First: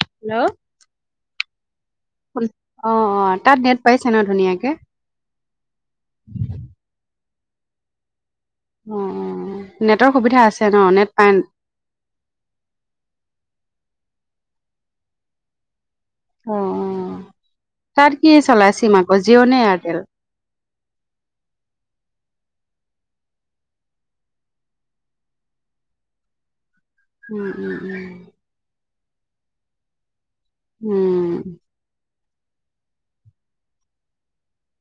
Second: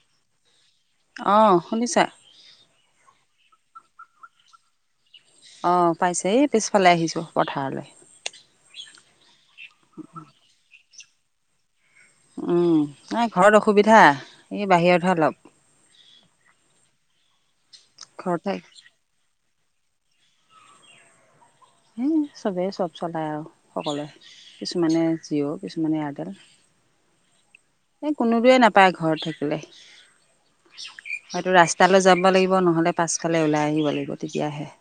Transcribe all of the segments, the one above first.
Hello? অ' শুনিছা? শুন- অ', অ', তাত নেট পাইছে ন' ধুনীয়াকে? অ' পাইছে। এই পিছফালে আহিছোঁ পথাৰলে। অ' নেটৰ সুবিধা আছে ন'? নেট পাই উম, নাই ঘৰত অসুবিধা। এই বাহিৰতহে অলপ। অ'। তাত কি ঘৰতে চলে ছিম আক', জিয় নে এয়া ৰ্টেল? এই চবেই চব চলায় আৰু সকলোৱে। কিছুমানে জিয়', কিছুমানে এয়াৰ্টেল। উম - উম - উম। ঘৰত থাকিলে, উম, সেইটো ৰাস্তালে যাব লাগিব নহলে পাছফালে ওলাই আহিব লাগিব তেতিয়াহে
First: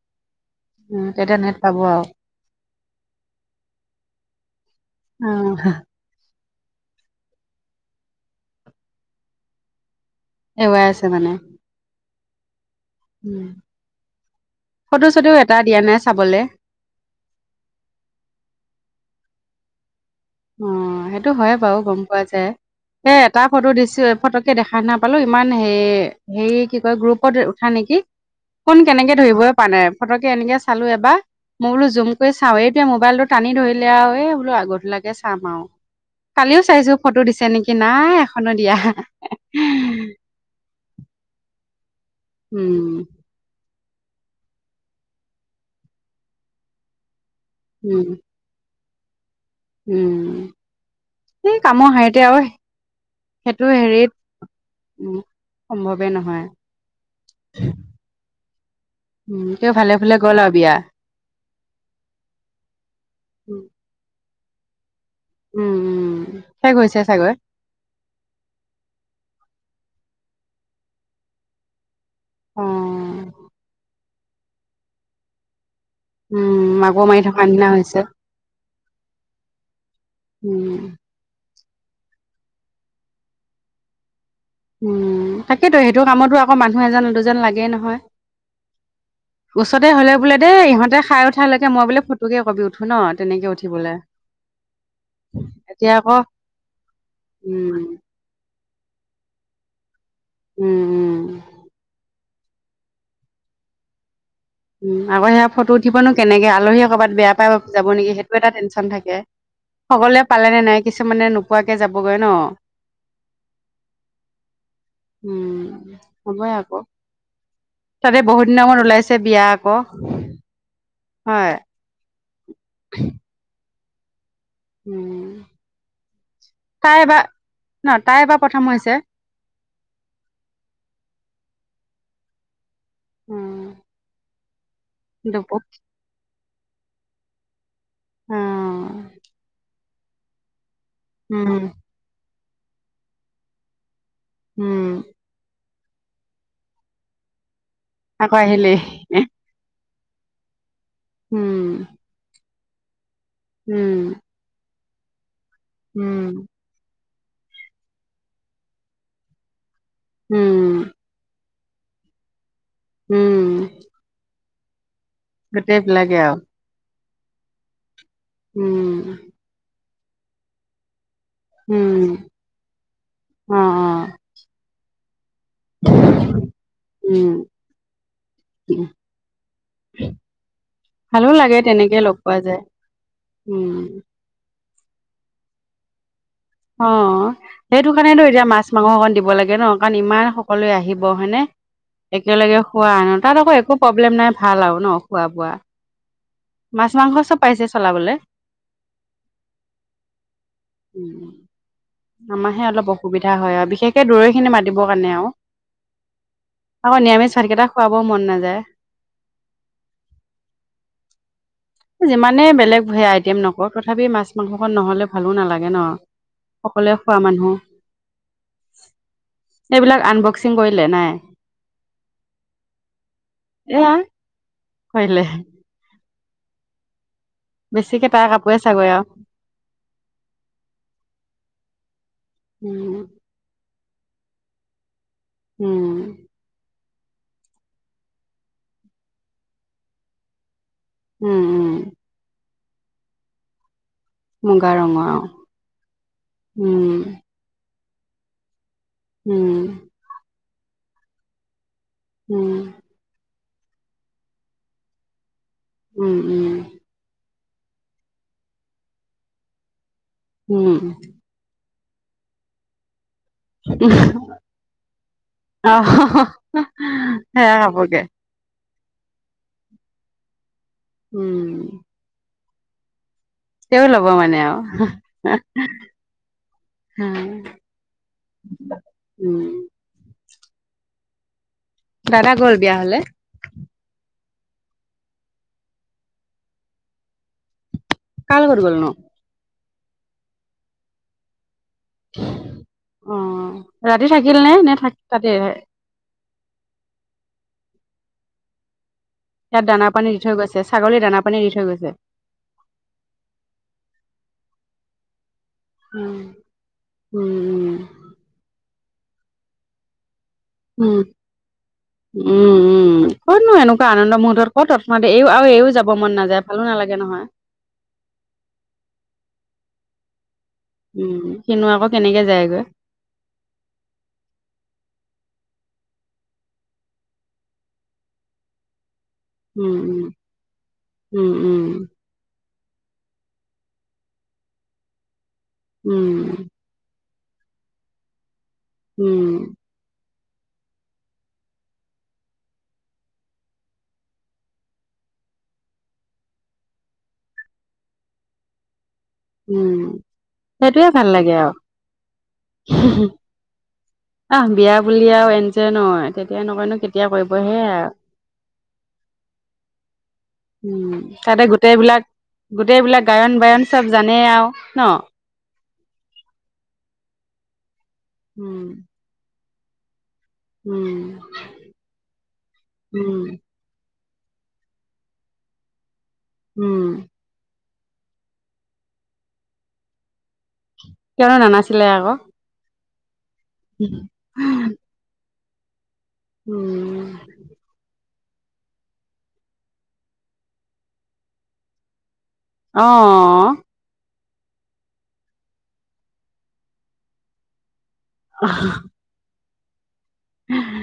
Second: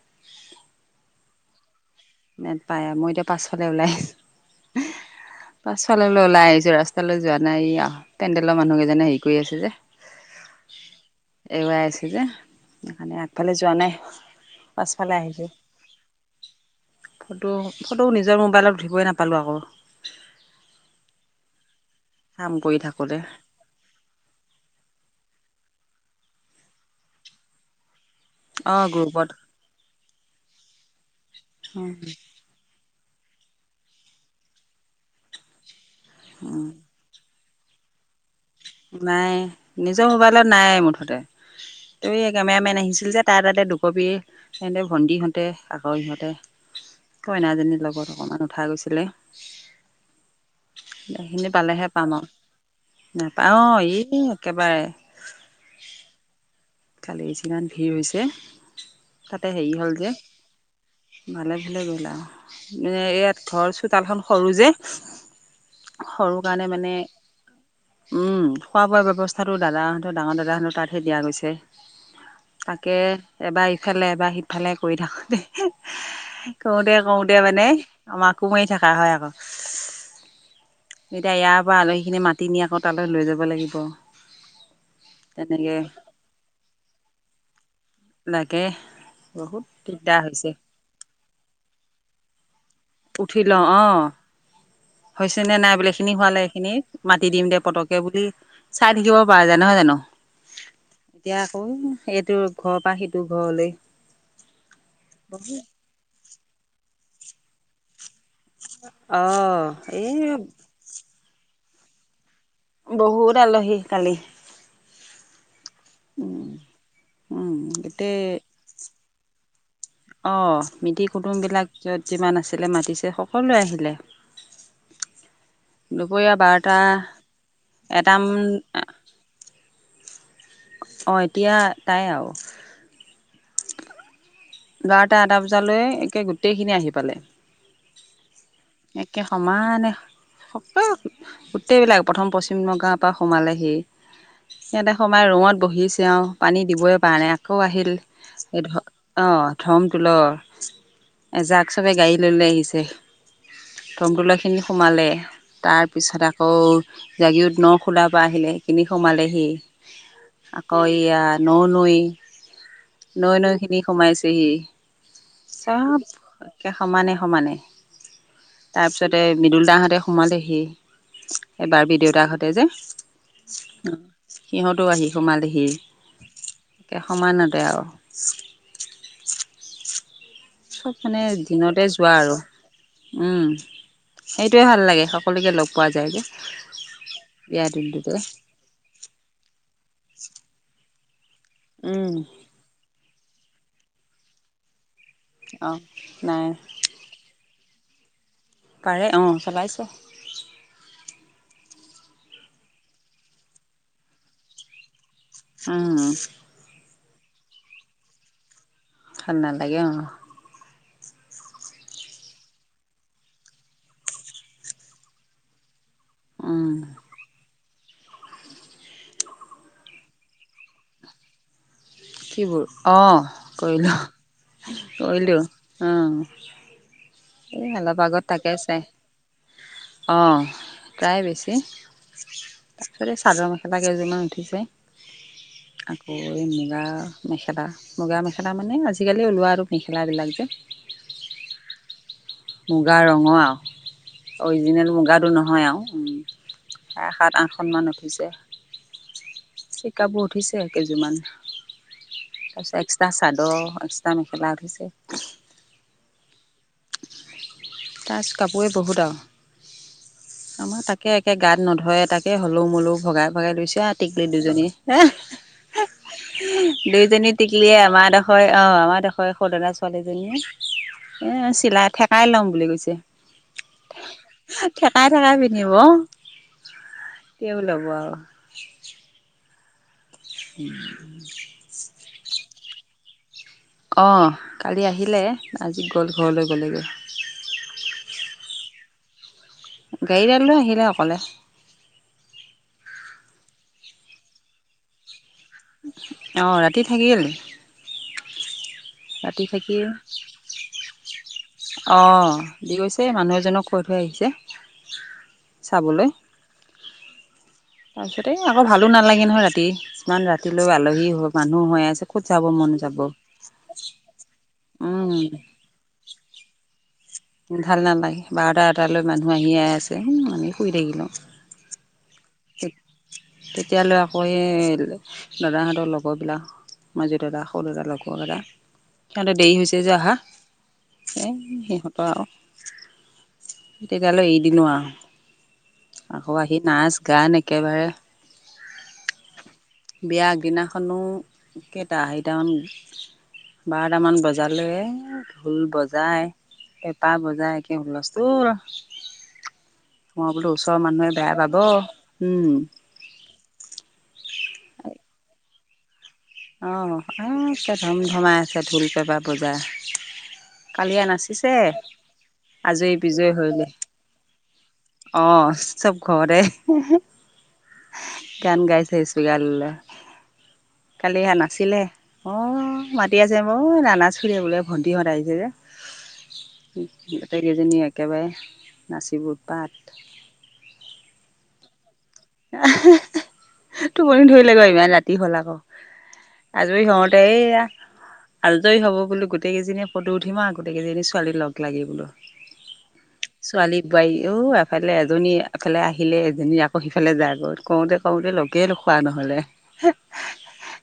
উম তেতিয়া নেট পাব আৰু নেট পায় মই এতিয়া পাছফালে ওলাই আহিছো অ', পাছফালে ওলাই আহিছো যোৱা ৰাস্তালৈ যোৱা নাই আহ পেণ্ডেলৰ মানুহ কেইজনে হেৰি কৰি আছে যে এৱাই আছে মানে এৰুৱাই আছে যে সেইকাৰণে উম আগফালে যোৱা নাই ফটো পাছফালে চটোও আহিছোঁ এটা দিয়া নাই চাবলে। ফটো ফটো নিজৰ মোবাইলত উঠিবই নাপালোঁ আকৌ অ সেইটো হয় বাৰু গম পোৱা যায় কাম কৰি এ থাকোঁতে এটা ফটো দিছো এই ফটোকে দেখা নাপালো। ইমান হে- হেৰি কি কয়, গ্ৰুপত উঠা নেকি? কোন অঁ কেনেকে গ্ৰুপত ধৰিবই পাৱা যায়। ফটককে এনেকে চালোঁ এবাৰ। মই বোলো জুম উম কৰি চাওঁ। এইটোয়ে ম মোবাইলটো টানি ধৰিলে আও। এই বোলো আগৰ তোলাকে চাম আও। কালিও চাইছোঁ ফটো দিছে নে কি নাই এখনো দিয়া নাই, নিজৰ মোবাইলত নাই মুঠতে। এই কেমেৰামেন উম আহিছিল যে, তাৰ তাতে দুখ কবি, সেন্তে ভণ্টিহঁতে আকৌ ইহঁতে কইনাজনীৰ লগত উম অকমান উঠা গৈছিলে। উম, সেইখিনি এই পালেহে কামৰ পাম হাৰিতে আৰু নাপাওঁ সেইটো অঁ এই হেৰিত- একেবাৰে উম, সম্ভৱে নহয়। কালি যিমান ভিৰ হৈছে উম, তাতে হেৰি তেওঁ হ'ল ভালে - যে ভালে গ'ল আৰু বিয়া। ভালে - ভালে গ'ল আৰু। এ- ইয়াত উম ঘৰ চোতালখন সৰু যে উম সৰু কাৰণে শেষ মানে হৈছে চাগৈ উম খোৱা বোৱাৰ ব্যৱস্থাটো দাদা ডাঙৰ দাদাহেনো তাতহে দিয়া গৈছে। অ তাকে এবাৰ ইফালে এবাৰ সিফালে কৰি থাকো দে উম কওঁতে আকৌ মাৰি কওঁতে থকা নিচিনা মানে হৈছে মাকো মাৰি থকা হয় আকৌ উম। তাৰ পৰা আলহী খিনি মাতি নি আকৌ তালৈ লৈ যাব লাগিব। উম তেনেকে তাকেতো সেইটো কামতো আকৌ মানুহ এজন দুজন লাগেই নহয়। লাগে বহুত ওচৰতে হলে দিগদাৰ বোলে হৈছে দেই ইহঁতে খাই উঠালৈকে মই বোলে ফটোকে একপি উ উঠিলওঁ অ। হৈছে নে নাই বোলে এতিয়া এইখিনি আকৌ হোৱালে সেইখিনি মাতি দিম দে উম পতকে বুলি চাই থাকিব পাৰে যে নহয় জানো উম উম এতিয়া আকৌ এইটো ঘৰৰ পৰা সেইটো ঘৰলৈ। উম আকৌ সেয়া ফটো উঠিব নো কেনেকে আলহীয়ে কৰ'বাত বেয়া পাব যাব নেকি সেই এটা টেনশ্যন থাকে অ এই সকলোৱে পালে নে নাই কিছুমানে নোপোৱাকে যাবগৈ ন। বহুত আলহী কালি। উম হ'বই আকৌ উম গোটেই তাতে বহুত দিনৰ ওলাইছে বি অ মিতিৰ কুটুম হয় বিলাক যত যিমান আছিলে মাতিছে সকলোৱে আহিলে। উম দুপৰীয়া বাৰটা তাই বা নতাই এটামান এবাৰ প্ৰথম হৈছে। অঁ এতিয়া তাই আৰু উম বাৰটা এটা দুপু বজালৈ একে গোটেইখিনি আহি পালে। অ একে সমানে উম গোটেইবিলাক প্ৰথম পশ্চিম নগাঁৱৰ পৰা সোমালেহি। উম সিহঁতে সোমাই ৰুমত বহিছে অ পানী দিবই পৰা নাই আকৌ আকৌ আহিল আকৌ সেই আহিলেই অঁ ধমতোল উম এজাক চবে গাড়ী লৈ লৈ আহিছে উম ধমতলা খিনি সোমালে। তাৰপিছত উম আকৌ জাগিৰদত ন খোলাৰ পৰা আহিলে সেইখিনি সোমালেহি। আকৌ উম, এয়া ন নৈ নৈ উম, নৈ খিনি। পাইছেহি গোটেই চব বিলাকে আৰু একে সমানে সমানে উম, তাৰপিছতে মৃদুল দাহঁতে সোমালেহি এবাৰ বি উম, দেউতাকহঁতে যে। অ', অ', সিহঁতো আহি সোমালেহি। একে সমানতে আৰু- উ চব মানে দিনতে যোৱা আৰু যায় উম সেই। সেইটোৱে ভাল লাগে সকলোকে লগ পোৱা যায়গৈ। অ সেইটো কাৰণেতো এতিয়া মাছ মাংস অকণ দিব লাগে ন কাৰণ ইমান সকলোৱে আহিব। হয়নে একেলগে খোৱা আনো তাত আকৌ একো প্ৰব্লেম নাই ভাল আৰু ন খোৱা বোৱা আহ মাছ মাংস চব পাইছে চলাবলৈ। পাৰে অঁ চলাইছে আমাৰাহে অলপ অসুবিধা হয় আৰু বিশেষকে দূৰৈ খিনি মাতিবৰ কাৰণে আৰু আহ আকৌ নিৰামিষ ভাতকেইটা খোৱাবও মন নাযায় স নালাগে অ যিমানে বেলেগ আইটেম নকৰো তথাপি মাছ মাংসখন নহলে ভালো নালাগে ন উম সকলোৱে খোৱা মানুহ এইবিলাক আনবক্সিং কৰিলে নাই কিবোৰ অঁ এয়া কৰিলোঁ কৰিলে কৰিলো অ এই অলপ বেছিকে আগত তাৰ থাকে কাপোৰে চাই চাগৈ আৰু অ প্ৰায় বেছি উম তাৰপিছতে চাদৰ মেখেলা আটা কেজিমান উঠিছে উম আকৌ এনেকুৱা মেখেলা মুগা মেখেলা মানে আজিকালি ওলোৱা আৰু মেখেলা বিলাক যে উম উম মুগা ৰঙা মুগা অৰিজিনেল ৰঙৰ অ মুগাটো নহয় আৰুাৰে উম সাত আঠখনমান উঠিছে। উম চিকাবোৰ উঠিছে কেইযোৰমান উম তাৰপিছত এক্সট্ৰা চাৰ্ ত এক্সট্ৰাাম খেলা ধিছে। উম উম। তাৰপিছত কাপোৰে বহুত আৰু উম আমাৰ তাকে একে গাত- ত নধৰে এ তাকে হলেও মলু ভগাই ভগাই লৈছে আৰু টিকলি দুজনীয়ে আহ হ- দুইজনী সেয়া টিকলিয় কাপোৰকে আমাৰ ডোখৰ আহ আমাৰ ডোখৰ সদনা ছোৱালীজনীয়ে- এ উম চিলাই থঠেকাই লম বুলি কৈছে। তেওঁ ল'ব মানে আৰু থঠেকাই থেকাই পিন্ধিব- কেও লাব আৰু উম উম দাদা গ'ল বিয়া ঘৰলে? অঁ কালি আহিলে আজি গ'ল ঘৰলে গ'লেগৈ। কাৰ লগত গলনো? গাড়ীডালৈ আহিলে অকলে অ ৰাতি থাকিল নে তাতে অ ৰাতি থাকি গল ৰাতি ইয়াত দানা পানী দি থৈ গৈছে ছাগলীৰ দানা, পানী দি থৈ গৈছে অঁ দি গৈছে মানুহ এজনক কৈ থৈ আহিছে চাবলৈ উম উম উ তাৰপিছতে এই আকৌ ভালো নালাগে নহয় ৰাতি কিমান ৰাতিলৈ উম, আলহী হৈ মানুহ হৈ আছে উম, ক'ত যাব উম, মন যাব ক' তত ম এইও আৰু উম এইও যাব মন নাযায় ভালো নালাগে নহয় ভাল নালাগে বাৰটা এটালৈ মানুহ আহি আছে হম মানে। উম সনো আকৌ কেনেকে যায়গৈ। তেতিয়ালৈ আকৌ স দাদাহঁতৰ লগৰবিলাক মাজে দাদা সৰু দাদা লগৰ দাদা। সিহঁতে দেৰি উম, হৈছে যে অহা উম, এই উম, সিহঁতৰ আৰু তেতিয়াললে এদিনো আৰু উম, আকৌ উম, আহি নাই গান একেবাৰে। উম। বিয়া আগ দিনাখনো কেইটা সেইটামান। বাৰটামান বজালে ধুল বজায়। পেপাৰ বজাৰ একে হুলস্থূল। উম, মই বোলো ওচৰৰ সেইটোয়ে ভাল মানুহে বেয়া লাগে আৰু। পাব উম। আহ বিয়া বুলি আৰু এন যে নয়। তেতিয়া অ নকয়নো কেতিয়া কৰিব সেয়াই তকে আৰু। ধম ধমাই আছে ঢোল পেপা বজাই। উম কালিয়া তাতে নাচিছে গোটেইবিলাক আজৰি গোটেইবিলাক গায়ন বায়ন চব জানেই আৰু। ন? অ চব ঘৰতে গান উম, গাইছে ইচপিকাৰ লৈ লৈ। উম, কালিহ নাছিলে অ মাতি উম, আছে মই নানাচো। চুৰি বলে ভন্টি হঁত আহিছে যে উম, গোটেইকেইজনী। একেবাৰে নাচিবিব পাত কিয়নো নানাছিলে আকৌ। টোপনি ধৰিলেক ইমান ৰাতি হ'ল আকৌ। আজৰি উম। হহওঁতে এইয়া। আৰি হ'ব বোলো গোেইকেইজনীয়ে ফটো উিম আৰু গোটেই কেইজনী ছোৱালী লগ লাগি বোলো। অ। এই এফালে এজনী এফালে আহিলে এজনী আকৌ সিফালে যায় গৈ কওঁতে। কওঁতে লগে নোখোৱা নহলে।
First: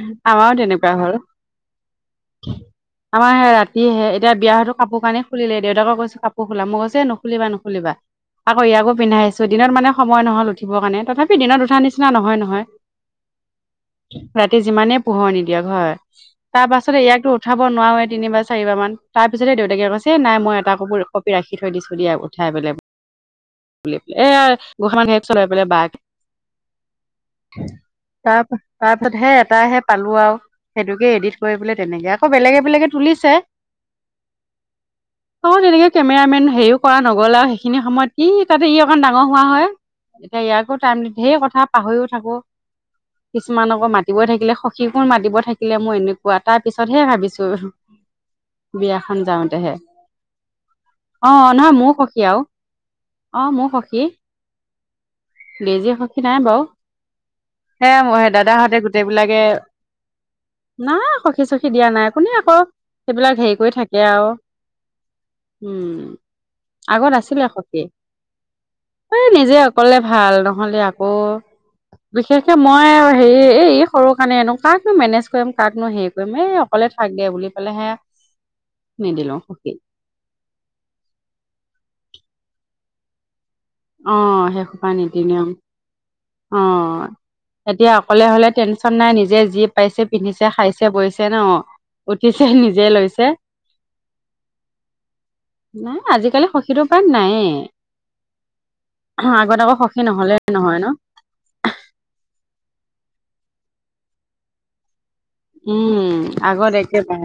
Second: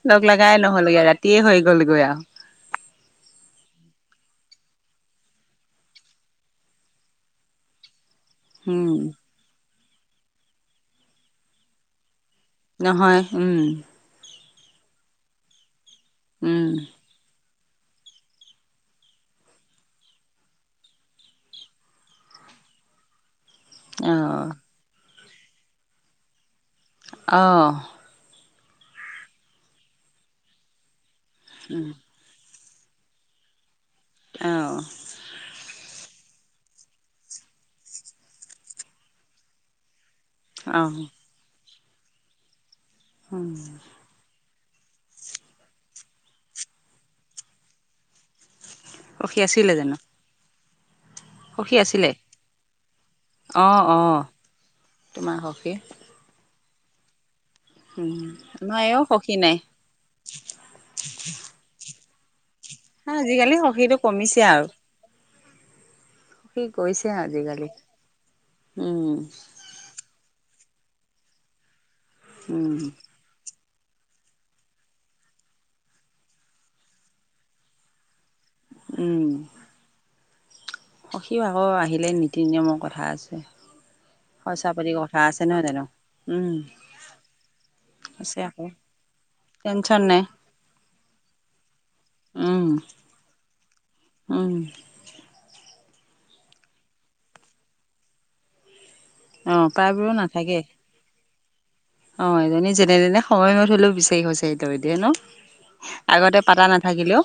লগ আমাৰো লগাই তেনেকুৱা নহলগে হ'ল ৰাতিয়ে হৈ গ'লগৈ আৰু আমাৰ সে ৰাতিয়হে এতিয়া। বিয়াাহতো কাপোৰ কানেই খুলিলে দেউতাক কৈছো কাপোৰ খোা মই কৈছে নুখুলিব নুুলিবা। আকৌ ইয়াকো উম পিন্ধাই আছো দিনত মানে সময় নহল উঠিব কাৰণেথাপি দিনত উঠা নিচিনা নহয় নহয়। নহয় উম। ৰাতি যিমানেই পোহৰ নিদিয়ক হয় তাৰ উম পাছতে ইয়াকতো। উঠাব নোৱাৰে তিব বা চাৰিব মান তাৰপিছতে দেউতাকে কৈছে নাই মই এটা কোৰ কপি ৰাখি থৈ দিছোঁ দিয়া উঠাই। চাই পেলাই অ এ গোসা মান হেত চলাই পেলাই বাঘ। অ তাৰ তাৰপিছত হে এট হে পালো আৰু সেইটোকে এডিত। কৰিলে উম তেনেকে আকৌ বেলেগে বেলেগে তুলিছে। আহঁ। অ তেনেকে কেমেৰামেন হেৰিও কৰা নগ'লে আৰু সেইখিনি সময়ত কি কাে ই অকণ ডাঙৰ হোৱা হয়। এতিয়া ইয়াকো অ টাইম ঢেৰ কথা পাহৰিও থাকো উম কিছুমান আকৌ মাতিবই থাকিলে। কি কোন মাতিব থাকিলে মই এনেকুৱা তাৰ পিছতহে ভাবিছো। বিয়াখন সখী আছিলে যাওঁতেহে। জানো অ নহয় মোৰ সখী আৰু অ মোৰ সখী তোমাৰ সখী বেজি সখী নাই বাৰু হে উম মইে দাদাহঁতে আমাৰ এও সখী গোটেইবলাকে নাই নাই সখী চখী দিয়া নাই। আপুনি আকৌ সেইবিলাক আজিকালি হেৰি কৰি সখীটো থাকে আৰু কমিছে উম। কি কৈছে আগত আছিলে আজিকালি। সখী উম এই নিজে অকলে ভাল নহলে আকৌ। বিশেষকে উম মই হেৰি এই। সৰু কাৰণে এনো কাকনো মেনেজ কৰিম কাকনো হেৰি কৰিম এই অকলে থাক দে বুলি পালে হে মেদিলৰ সখী। সখি ভাগৰ আহিলে নীতি নিয়মৰ কথা আছে। অ সেই খৰচা হুপা পাতি কথা নিতি আছে নিয়ম নহয় জানো উম অ এতিয়া অকলে আছে হলে আকৌ টেনচন নাই নিজে যি টেনচন পাইছে নাই পিন্ধিছে খাইছে বৈছে ন। উঠিছে উম নিজে লৈছে। উম। নাই আজিকালি সখীটো প্ৰায় নায়ে। অ আগতে অঁ আকৌ সখী প্ৰায়বোৰো নহলে নাথাকে নহয় ন। অঁ এজনী যেনে তেনে সময়ত হলেও বিচাৰি গৈছে [unintelligible] ত দিয়ে ন উম আগতে পাতা আগত একে বা নাথাকিলেও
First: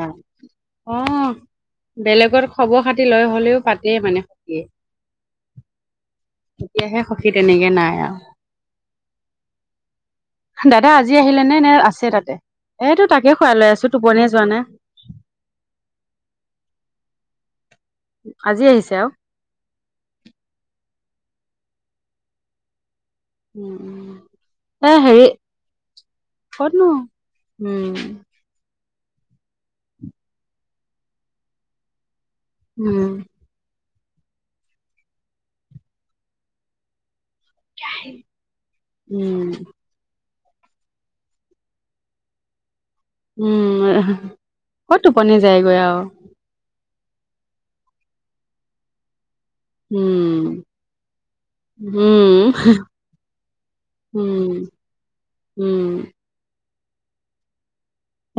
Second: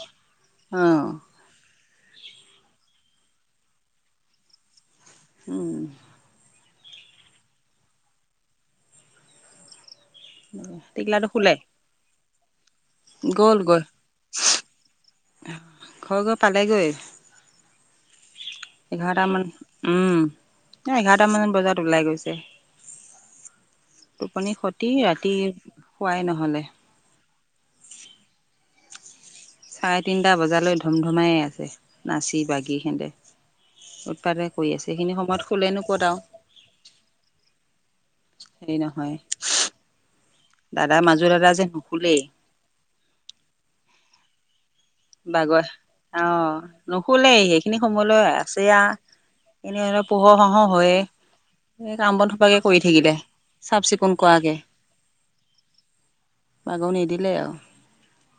অঁ উম বেলেগত খবৰ খাতি লৈ হলেও পাতেই মানে সখীয়ে উম। এতিয়াহে সখী তেনেকে নাই আৰু দাদা আজি টিকলাটো আহিলে শুলে নে নে আছে তাতে। এইটো তাকে খুৱাই গ'ল লৈ গৈ আছো টোপনিয়ে যোৱা নাই। ঘৰ ঘৰ পালেগৈ আজি আহিছে আৰু এঘাৰটা মান উম। এঘাৰটা মান বজাত ওলাই গৈছে। উম টোপনি খতি এ হেৰি ৰাতি শুৱাই নহ'লে ক'তনো উম চাৰে তিনিটা বজালৈ ধুমধুমাই আছে নাচি বাগি হেঁতে উম উৎপাদে কৰি আছে সেইখিনি সময়ত শুলে নো কত আও উম দাদা মাজো দাদা যে নুশুলেই। উম ক'ত টোপনি বাগৰ যায়গৈ আৰু। অঁ নুশুলেই সেইখিনি সময়লৈ আছে আ পোহৰ উম হওঁ হওঁ হয়ে এই কাম বন উম থোপাকে কৰি থাকিলে চাফ চিকুণ উম কৰাকে উম। বাগৰ নিদিলে আৰু।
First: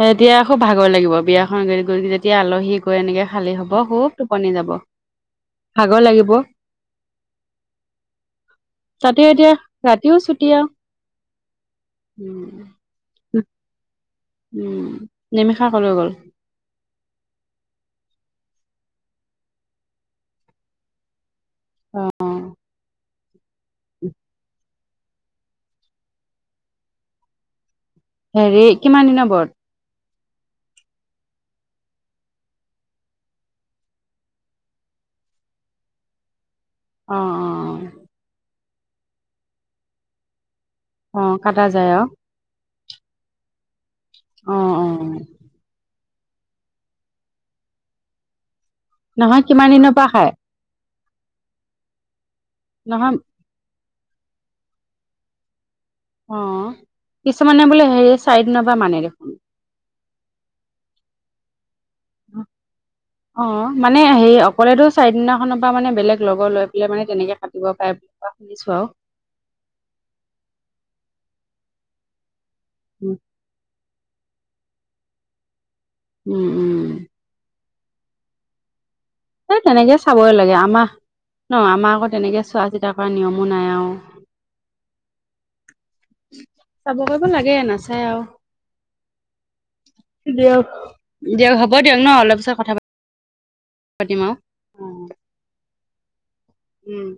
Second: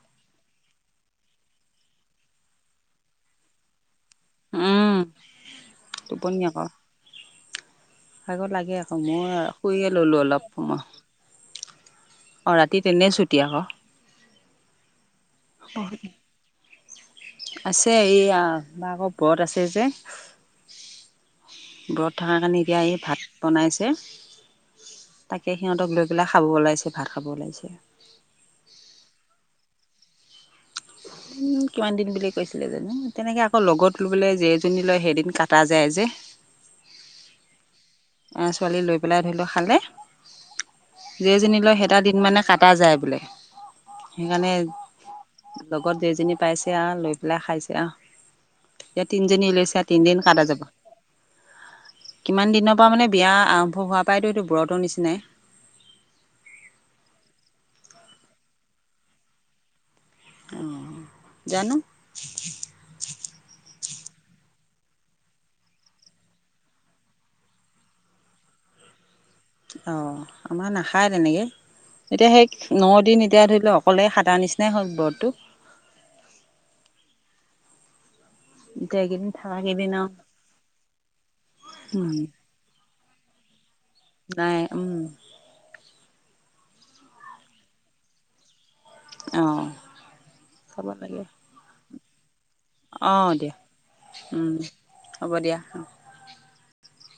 এতিয়া খুব ভাগৰ লাগিব বিয়াখন যেতিয়া আলহী গৈ এনেকে খালী হব খুব টোপনি যাব, উম ভাগৰ লাগিব। টোপনি আকৌ লাগে আকৌ মই তাতে এতিয়া শুইয়ে ৰাতিও ল'লোঁ অলপ ছুটি আৰু সময় অ ৰাতি উম তেনে ছুটি আকৌ। উম নিমিষা কলৈ গ'ল আছে এইয়া আকৌ ব্ৰত আছে যে অ ব্ৰত থকাৰ কাৰণে এতিয়া এই ভাত বনাইছে তাকে সিহঁতক লৈ পেলাই খাব ওলাইছে ভাত খাব ওলাইছে। হেৰি কিমান দিনৰ বৰত [inaudible] উম কিমান দিন বুলি কৈছিলে জানো তেনেকে আকৌ লগত লবলে যেই এজনী লয় সেইদিন কাটা যায় যে অ অ এ ছোৱালী লৈ পেলাই ধৰি ল খালে অ অ যেইজনী কাটা ল যায় সেইটা আৰু দিন মানে কাট টা যায় বোলে সেইকাৰণে অ অ লগত যেইজনী পাইছে আৰু লৈ পেলাই খাইছে আৰু এতিয়া নহয় তিনজনী কিমান লৈছে দিনৰ পৰা তিনদিন খাই কাটা যাব কিমান পা মানে নহয় বিয়া আৰম্ভ হোৱাৰ পাই এইটো ব্ৰতৰ নিচিনাই। অ কিছুমানে বোলে হেৰি চাইড দিনৰ মানে দেখোন। অ জানো অ মানে হে অকলেতো চাৰিদিনাখনৰ পৰা মানে বেলেগ লগৰ লৈ পেলাই মানে তেনেকে কাটিব পাৰে বুলি কোৱা শুনিছো আৰু। অ আমাৰ নাখায় তেনেকে এতিয়া সেই ন উম দিন এতিয়া ধৰি লওঁক অকলে খাতা নিচিনাই হ'য় ব্ৰতটো। উম উম। এতিয়া এইকেইদিন থাকা এই কেইদিন তেনেকে আৰু চাবই লাগে আমাক ন আমাৰ আকৌ তেনেকে চোৱা চিতা কৰা নিয়মো নাই আৰু। এই উম। চাব কৰিব লাগে নাচায় আৰু। অ দিয়ক চাব লাগে দিয়ক হ'ব দিয়ক ন অলপ পিছত কথা অ দিয়া পাতিম আৰু উম হ'ব দিয়া। উম।